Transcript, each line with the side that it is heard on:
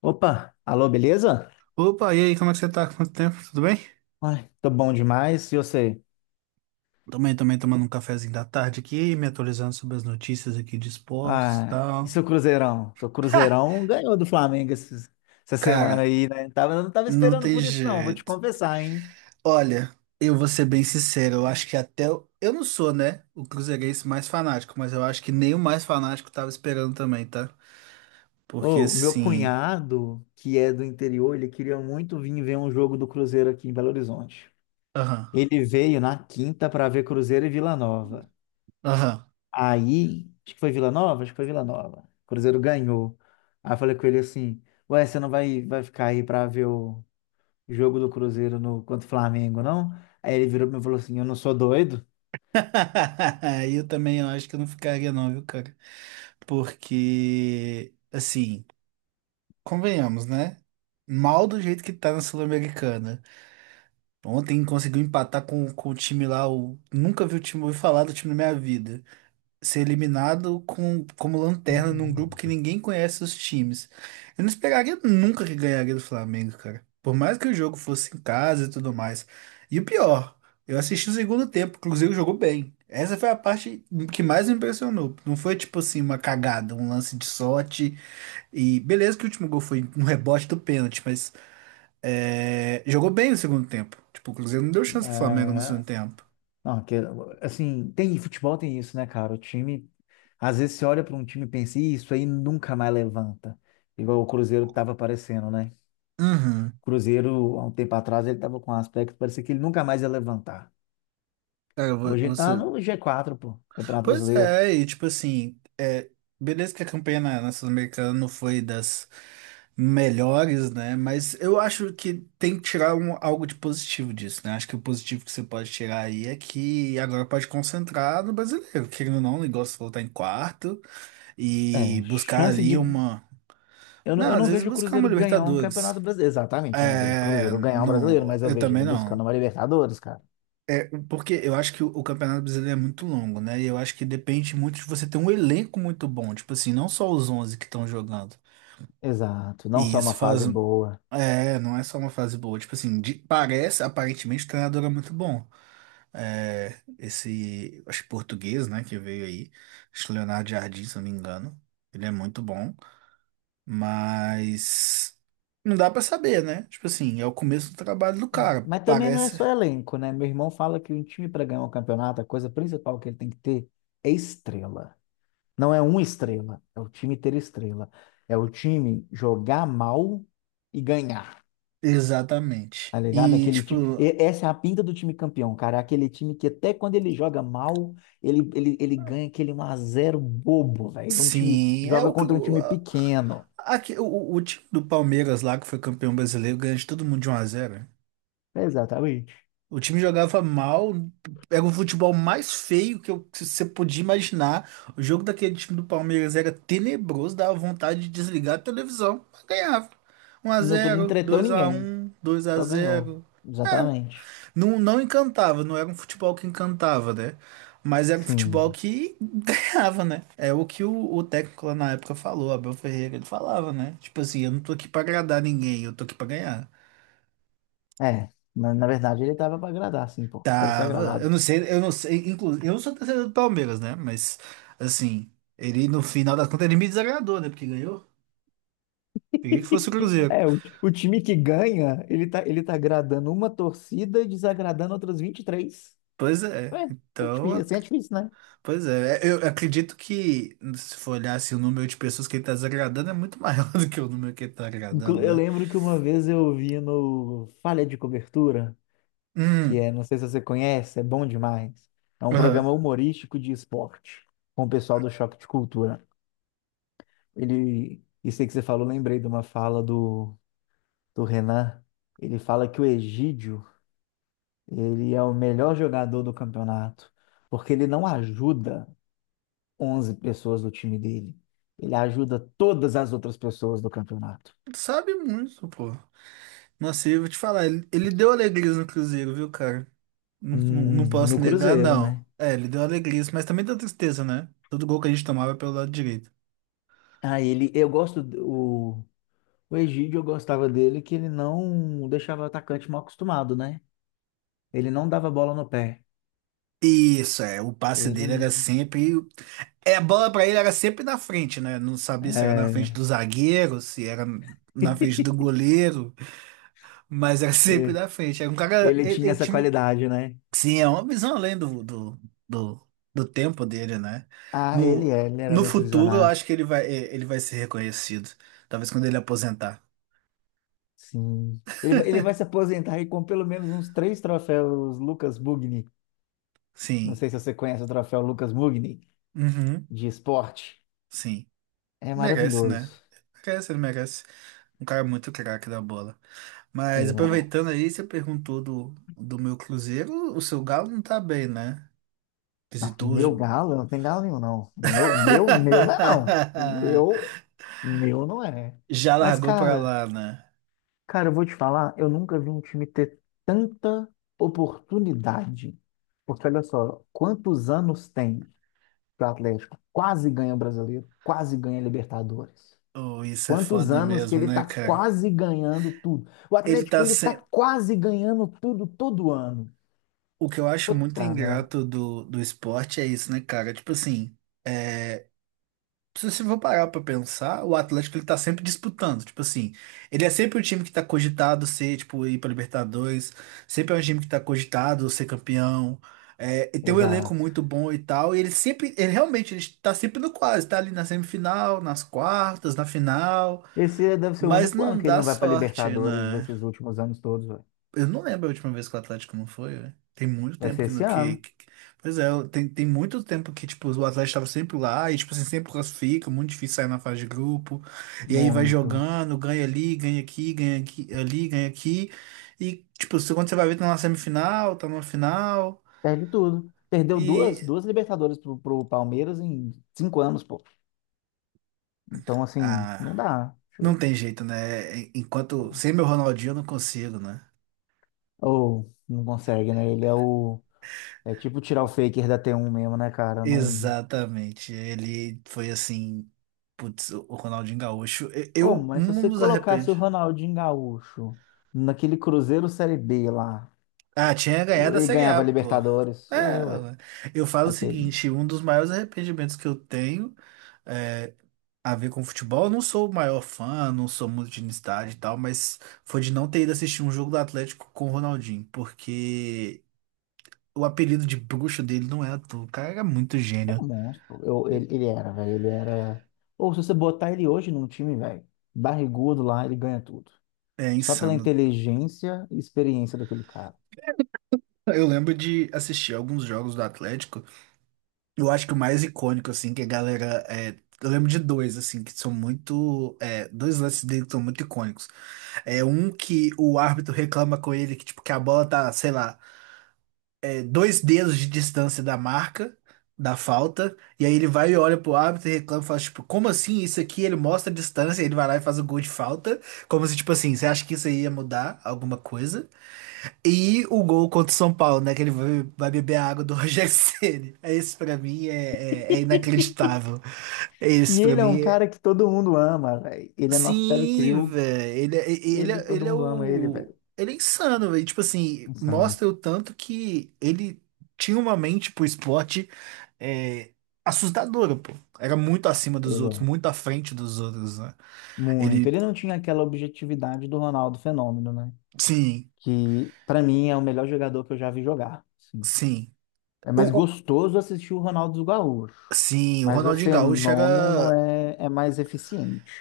left: Opa, alô, beleza?
right: Opa, e aí, como é que você tá? Quanto tempo? Tudo bem?
left: Ai, tô bom demais. E você?
right: Também, tomando um cafezinho da tarde aqui, me atualizando sobre as notícias aqui de esportes e
left: Ah, e
right: tal.
left: seu Cruzeirão? Seu
right: Ha!
left: Cruzeirão ganhou do Flamengo essa semana
right: Cara,
left: aí, né? Eu não tava
right: não
left: esperando
right: tem
left: por isso, não, vou te
right: jeito.
left: confessar, hein?
right: Olha, eu vou ser bem sincero, eu acho que eu não sou, né, o cruzeirense mais fanático, mas eu acho que nem o mais fanático tava esperando também, tá? Porque
left: Ô, meu
right: assim.
left: cunhado, que é do interior, ele queria muito vir ver um jogo do Cruzeiro aqui em Belo Horizonte.
right: Aham,
left: Ele veio na quinta pra ver Cruzeiro e Vila Nova.
right: aham.
left: Aí, acho que foi Vila Nova? Acho que foi Vila Nova. O Cruzeiro ganhou. Aí eu falei com ele assim: Ué, você não vai ficar aí pra ver o jogo do Cruzeiro contra o Flamengo, não? Aí ele virou pra mim e falou assim: Eu não sou doido.
right: Eu também, eu acho que eu não ficaria, não, viu, cara? Porque, assim. Convenhamos, né? Mal do jeito que tá na Sul-Americana. Ontem conseguiu empatar com o time lá, nunca vi o time, ouvi falar do time na minha vida. Ser eliminado como lanterna num grupo que ninguém conhece os times. Eu não esperaria nunca que ganharia do Flamengo, cara. Por mais que o jogo fosse em casa e tudo mais. E o pior, eu assisti o segundo tempo, o Cruzeiro jogou bem. Essa foi a parte que mais me impressionou. Não foi tipo assim uma cagada, um lance de sorte, e beleza que o último gol foi um rebote do pênalti, mas jogou bem no segundo tempo. Tipo, o Cruzeiro não deu chance pro Flamengo no segundo
left: É,
right: tempo.
left: não, que, assim, tem futebol, tem isso, né, cara? O time, às vezes você olha para um time e pensa, "Ih, isso aí nunca mais levanta." Igual o Cruzeiro tava aparecendo, né?
right: Uhum.
left: O Cruzeiro, há um tempo atrás, ele tava com um aspecto, que parecia que ele nunca mais ia levantar.
right: Cara,
left: Hoje ele tá
right: você.
left: no G4 pô, Campeonato
right: Pois
left: Brasileiro.
right: é, e tipo assim, beleza que a campanha na Sul-Americana não foi das melhores, né? Mas eu acho que tem que tirar algo de positivo disso, né? Acho que o positivo que você pode tirar aí é que agora pode concentrar no brasileiro, querendo ou não, o negócio voltar em quarto, e
left: É,
right: buscar
left: chance
right: ali
left: de.
right: uma.
left: Eu não,
right: Não,
left: eu
right: às
left: não
right: vezes
left: vejo o
right: buscar uma
left: Cruzeiro ganhar um
right: Libertadores.
left: campeonato brasileiro. Exatamente, eu não vejo o
right: É,
left: Cruzeiro ganhar um brasileiro,
right: não,
left: mas eu
right: eu
left: vejo
right: também
left: ele buscando
right: não.
left: uma Libertadores, cara.
right: É, porque eu acho que o Campeonato Brasileiro é muito longo, né? E eu acho que depende muito de você ter um elenco muito bom. Tipo assim, não só os 11 que estão jogando.
left: Exato, não
right: E
left: só uma
right: isso faz.
left: fase boa.
right: É, não é só uma fase boa. Tipo assim, parece, aparentemente, o treinador é muito bom. É, esse, acho que português, né, que veio aí. Acho que Leonardo Jardim, se eu não me engano. Ele é muito bom. Mas não dá pra saber, né? Tipo assim, é o começo do trabalho do
left: É.
right: cara,
left: Mas também não é
right: parece
left: só elenco, né? Meu irmão fala que um time para ganhar um campeonato, a coisa principal que ele tem que ter é estrela. Não é uma estrela, é o time ter estrela. É o time jogar mal e ganhar.
right: exatamente.
left: Tá ligado?
right: E
left: Aquele time.
right: tipo,
left: Essa é a pinta do time campeão, cara. É aquele time que até quando ele joga mal, ele ganha aquele um a zero bobo, velho. De Um time
right: sim, é
left: joga
right: o que
left: contra um time pequeno.
right: aqui, o time do Palmeiras lá que foi campeão brasileiro ganha de todo mundo de 1 a zero.
left: Exatamente.
right: O time jogava mal, era o futebol mais feio que que você podia imaginar. O jogo daquele time do Palmeiras era tenebroso, dava vontade de desligar a televisão, mas ganhava um a
left: Não, não
right: zero,
left: entreteu
right: dois a
left: ninguém.
right: um, 2 a
left: Só ganhou.
right: zero. É,
left: Exatamente.
right: não, não encantava, não era um futebol que encantava, né? Mas era um futebol
left: Sim.
right: que ganhava, né? É o que o técnico lá na época falou, Abel Ferreira, ele falava, né? Tipo assim, eu não tô aqui pra agradar ninguém, eu tô aqui pra ganhar.
left: É. Na verdade, ele tava pra agradar, sim, pô. Quero ser
right: Tava,
left: agradado.
right: eu não sei, inclusive, eu não sou torcedor do Palmeiras, né? Mas, assim, ele no final das contas ele me desagradou, né? Porque ganhou. Queria que fosse o Cruzeiro.
left: É, o time que ganha, ele tá agradando uma torcida e desagradando outras 23.
right: Pois é,
left: É, é
right: então.
left: difícil, assim é difícil.
right: Pois é, eu acredito que se for olhar assim, o número de pessoas que ele tá desagradando é muito maior do que o número que ele tá agradando,
left: Eu
right: né?
left: lembro que uma vez eu vi no Falha de Cobertura, que
right: Hum,
left: é, não sei se você conhece, é bom demais. É um
right: aham.
left: programa humorístico de esporte, com o pessoal do Choque de Cultura. Ele, isso aí que você falou, lembrei de uma fala do Renan. Ele fala que o Egídio, ele é o melhor jogador do campeonato, porque ele não ajuda 11 pessoas do time dele. Ele ajuda todas as outras pessoas do campeonato.
right: Sabe muito, pô. Nossa, e eu vou te falar, ele deu alegrias no Cruzeiro, viu, cara? Não, não, não
left: No
right: posso negar,
left: Cruzeiro,
right: não.
left: né?
right: É, ele deu alegrias, mas também deu tristeza, né? Todo gol que a gente tomava é pelo lado direito.
left: Ah, ele, eu gosto, o Egídio, eu gostava dele que ele não deixava o atacante mal acostumado, né? Ele não dava bola no pé.
right: Isso, é, o passe
left: Ele,
right: dele era sempre. É, a bola pra ele era sempre na frente, né? Não sabia se era na frente
left: é,
right: do zagueiro, se era na frente do goleiro. Mas era sempre
left: é,
right: da frente. Era um cara.
left: ele
right: Ele,
left: tinha
right: ele
left: essa
right: tinha.
left: qualidade, né?
right: Sim, é uma visão além do, do tempo dele, né?
left: Ah, ele
right: No,
left: é, ele era
right: no
left: muito
right: futuro, eu
left: visionário.
right: acho que ele vai, ele vai ser reconhecido. Talvez quando ele aposentar.
left: Sim. Ele vai se aposentar aí com pelo menos uns três troféus Lucas Mugni. Não
right: Sim.
left: sei se você conhece o troféu Lucas Mugni
right: Uhum.
left: de esporte.
right: Sim.
left: É
right: Merece,
left: maravilhoso.
right: né? Merece, ele merece. Um cara muito craque da bola. Mas
left: Ele
right: aproveitando
left: merece.
right: aí, você perguntou do meu Cruzeiro. O seu Galo não tá bem, né?
left: Não,
right: Visitou o
left: meu
right: Ju-.
left: galo? Não tem galo nenhum, não. Meu não é, não. Meu não é.
right: Já
left: Mas,
right: largou pra
left: cara,
right: lá, né?
left: cara, eu vou te falar, eu nunca vi um time ter tanta oportunidade. Porque, olha só, quantos anos tem que o Atlético quase ganha o Brasileiro, quase ganha a Libertadores?
right: Oh, isso é
left: Quantos
right: foda
left: anos que
right: mesmo,
left: ele
right: né,
left: tá
right: cara?
left: quase ganhando tudo? O
right: Ele
left: Atlético,
right: tá
left: ele tá
right: sem...
left: quase ganhando tudo todo ano.
right: O que eu acho muito
left: Puta, né?
right: ingrato do esporte é isso, né, cara? Tipo assim, é... se você for parar pra pensar, o Atlético ele tá sempre disputando. Tipo assim, ele é sempre o time que tá cogitado ser, tipo, ir pra Libertadores, sempre é um time que tá cogitado ser campeão. E tem um elenco
left: Exato.
right: muito bom e tal. E ele sempre, ele realmente, ele tá sempre no quase, tá ali na semifinal, nas quartas, na final.
left: Esse deve ser o
right: Mas
left: único ano
right: não
left: que ele não
right: dá
left: vai para
right: sorte,
left: Libertadores
right: né?
left: desses últimos anos todos, velho.
right: Eu não lembro a última vez que o Atlético não foi, né? Tem muito
left: Vai
right: tempo
left: ser
right: que,
left: esse
right: que,
left: ano.
right: que... Pois é, tem muito tempo que, tipo, o Atlético tava sempre lá e, tipo, assim, sempre classifica, muito difícil sair na fase de grupo. E aí vai
left: Muito.
right: jogando, ganha ali, ganha aqui, ali, ganha aqui. E, tipo, quando você vai ver, tá na semifinal, tá numa final.
left: Perde tudo. Perdeu duas,
right: E...
left: duas Libertadores pro Palmeiras em 5 anos, pô. Então, assim,
right: Ah,
left: não dá. Deixa.
right: não tem jeito, né? Enquanto... Sem meu Ronaldinho eu não consigo, né?
left: Ou não consegue, né? Ele é o. É tipo tirar o Faker da T1 mesmo, né, cara? Não.
right: Exatamente. Ele foi assim. Putz, o Ronaldinho Gaúcho.
left: Ô,
right: Eu
left: mas se
right: não
left: você
right: nos
left: colocasse o
right: arrepende.
left: Ronaldinho Gaúcho naquele Cruzeiro Série B lá,
right: Ah, tinha ganhado a
left: ele
right: Série A,
left: ganhava
right: pô.
left: Libertadores.
right: É,
left: É, ué.
right: eu falo o
left: Aquele.
right: seguinte: um dos maiores arrependimentos que eu tenho, é a ver com futebol. Eu não sou o maior fã, não sou muito de ir no estádio e tal, mas foi de não ter ido assistir um jogo do Atlético com o Ronaldinho, porque o apelido de bruxo dele não é à toa. O cara era muito
left: Era
right: gênio.
left: um monstro. Eu,
right: É
left: ele era, velho. Ele era. Ou se você botar ele hoje num time, velho, barrigudo lá, ele ganha tudo.
right: é
left: Só pela
right: insano.
left: inteligência e experiência daquele cara.
right: Eu lembro de assistir alguns jogos do Atlético. Eu acho que o mais icônico, assim, que a galera. Eu lembro de dois, assim, que são muito, dois lances dele que são muito icônicos. É um que o árbitro reclama com ele que, tipo, que a bola tá, sei lá, dois dedos de distância da marca, da falta. E aí ele vai e olha pro árbitro e reclama e fala, tipo, como assim isso aqui? Ele mostra a distância, ele vai lá e faz o gol de falta. Como se, tipo assim, você acha que isso aí ia mudar alguma coisa? E o gol contra o São Paulo, né? Que ele vai beber a água do Rogério Ceni. Esse pra mim é, inacreditável. Esse
left: E
right: pra
left: ele é um
right: mim é...
left: cara que todo mundo ama, velho. Ele é nosso Terry
right: Sim,
left: Crew.
right: velho. Ele, é- ele,
left: Ele,
right: é-
left: todo
right: ele é
left: mundo ama ele,
right: o...
left: velho.
right: Ele é insano, velho. Tipo assim,
left: Nossa, ama.
right: mostra o tanto que ele tinha uma mente pro esporte, é, assustadora, pô. Era muito acima
left: Ele
right: dos outros,
left: é
right: muito à frente dos outros, né?
left: muito.
right: Ele...
left: Ele não tinha aquela objetividade do Ronaldo Fenômeno, né?
right: Sim,
left: Que, pra mim, é o melhor jogador que eu já vi jogar, assim.
right: sim.
left: É
right: O,
left: mais
right: o-
left: gostoso assistir o Ronaldo Gaúcho,
right: sim, o
left: mas o
right: Ronaldinho Gaúcho
left: fenômeno
right: era...
left: é mais eficiente.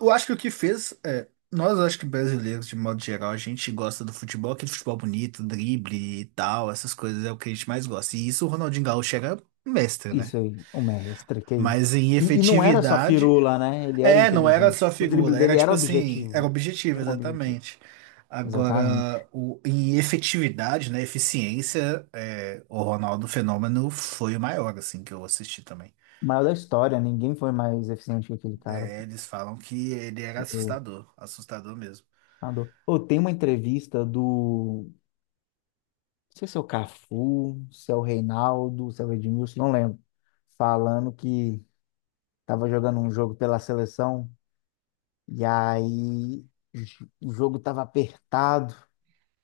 right: Eu acho que o que fez, nós acho que brasileiros, de modo geral, a gente gosta do futebol, aquele futebol bonito, drible e tal, essas coisas é o que a gente mais gosta. E isso o Ronaldinho Gaúcho era um mestre, né?
left: Isso aí, o mestre, que é isso.
right: Mas em
left: E não era só
right: efetividade,
left: firula, né? Ele era
right: não era
left: inteligente.
right: só
left: O drible
right: figura, era
left: dele
right: tipo
left: era
right: assim, era
left: objetivo.
right: objetivo,
left: Tinha um objetivo.
right: exatamente.
left: Exatamente.
right: Agora, em efetividade, né, eficiência, o Ronaldo Fenômeno foi o maior, assim, que eu assisti também.
left: O maior da história, ninguém foi mais eficiente que aquele cara.
right: É, eles falam que ele era
left: Porque
right: assustador, assustador mesmo.
left: nadou. Pô, tem uma entrevista do. Não sei se é o Cafu, se é o Reinaldo, se é o Edmilson, não lembro. Falando que tava jogando um jogo pela seleção. E aí o jogo tava apertado.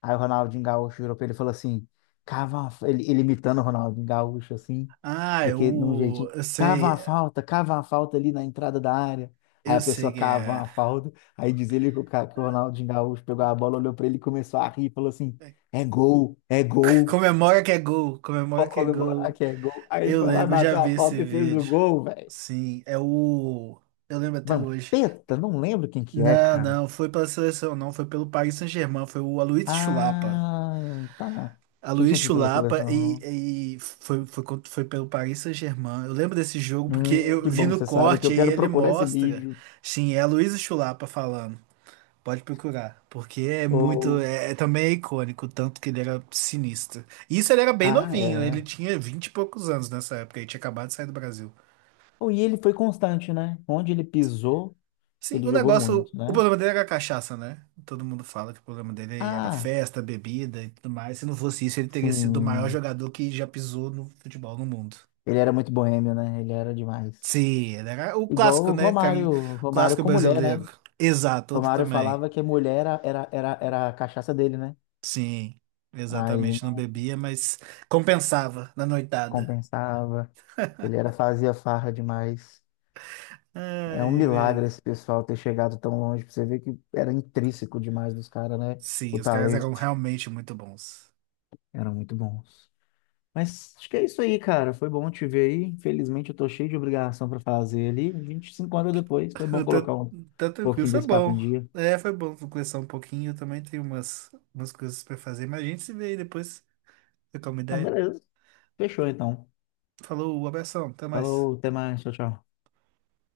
left: Aí o Ronaldinho Gaúcho virou pra ele e falou assim: cava uma, ele imitando o Ronaldinho Gaúcho, assim,
right: Ah,
left: daquele, de um
right: eu,
left: jeitinho,
right: eu sei,
left: cava uma falta ali na entrada da área. Aí
right: eu
left: a pessoa
right: sei que
left: cava
right: é.
left: uma falta. Aí diz ele que que o Ronaldinho Gaúcho pegou a bola, olhou pra ele e começou a rir, falou assim: é gol, é gol.
right: Comemora que é gol, comemora
left: Pode
right: que é
left: comemorar
right: gol.
left: que é gol. Aí ele
right: Eu
left: foi lá,
right: lembro, eu já
left: bateu a
right: vi esse
left: falta e fez o
right: vídeo.
left: gol, velho.
right: Sim, é o. Eu lembro até hoje.
left: Vampeta? Não lembro quem que é,
right: Não,
left: cara.
right: não, foi pela seleção, não, foi pelo Paris Saint-Germain, foi o Aloysius Chulapa.
left: Ah, tá. Achei que
right: Aloysius
left: tinha sido pela
right: Chulapa
left: seleção.
right: e foi, foi pelo Paris Saint-Germain. Eu lembro desse jogo porque eu
left: Que
right: vi
left: bom que
right: no
left: você sabe que
right: corte
left: eu
right: e
left: quero
right: ele
left: procurar esse
right: mostra.
left: vídeo.
right: Sim, é Aloysius Chulapa falando. Pode procurar, porque é muito,
left: Ou.
right: também é icônico, o tanto que ele era sinistro. E isso ele era bem
left: Ah,
right: novinho, ele
left: é.
right: tinha 20 e poucos anos nessa época, ele tinha acabado de sair do Brasil.
left: Oh, e ele foi constante, né? Onde ele pisou,
right: Sim,
left: ele
right: o
left: jogou
right: negócio,
left: muito,
right: o
left: né?
right: problema dele era a cachaça, né? Todo mundo fala que o problema dele era
left: Ah,
right: festa, bebida e tudo mais. Se não fosse isso, ele teria sido o maior
left: sim.
right: jogador que já pisou no futebol no mundo.
left: Ele era muito boêmio, né? Ele era demais.
right: Sim, ele era o
left: Igual
right: clássico,
left: o
right: né?
left: Romário. Romário
right: Clássico
left: com mulher,
right: brasileiro.
left: né?
right: Exato, outro
left: Romário
right: também.
left: falava que mulher era a cachaça dele, né?
right: Sim,
left: Aí
right: exatamente, não
left: não
right: bebia, mas compensava na noitada.
left: compensava. Ele era, fazia farra demais. É um
right: Ai, é mesmo.
left: milagre esse pessoal ter chegado tão longe, pra você ver que era intrínseco demais dos caras, né?
right: Sim,
left: O
right: os caras eram
left: talento.
right: realmente muito bons.
left: Eram muito bons. Mas acho que é isso aí, cara. Foi bom te ver aí. Infelizmente eu tô cheio de obrigação pra fazer ali. A gente se encontra depois. Foi bom
right: Eu Tá,
left: colocar um
right: tá, tranquilo,
left: pouquinho
right: foi
left: desse papo em
right: bom.
left: dia.
right: É, foi bom conversar um pouquinho. Eu também tenho umas coisas pra fazer, mas a gente se vê aí depois, trocar uma
left: Não,
right: ideia.
left: beleza. Fechou então.
right: Falou, abração, até mais.
left: Falou, até mais. Tchau, tchau.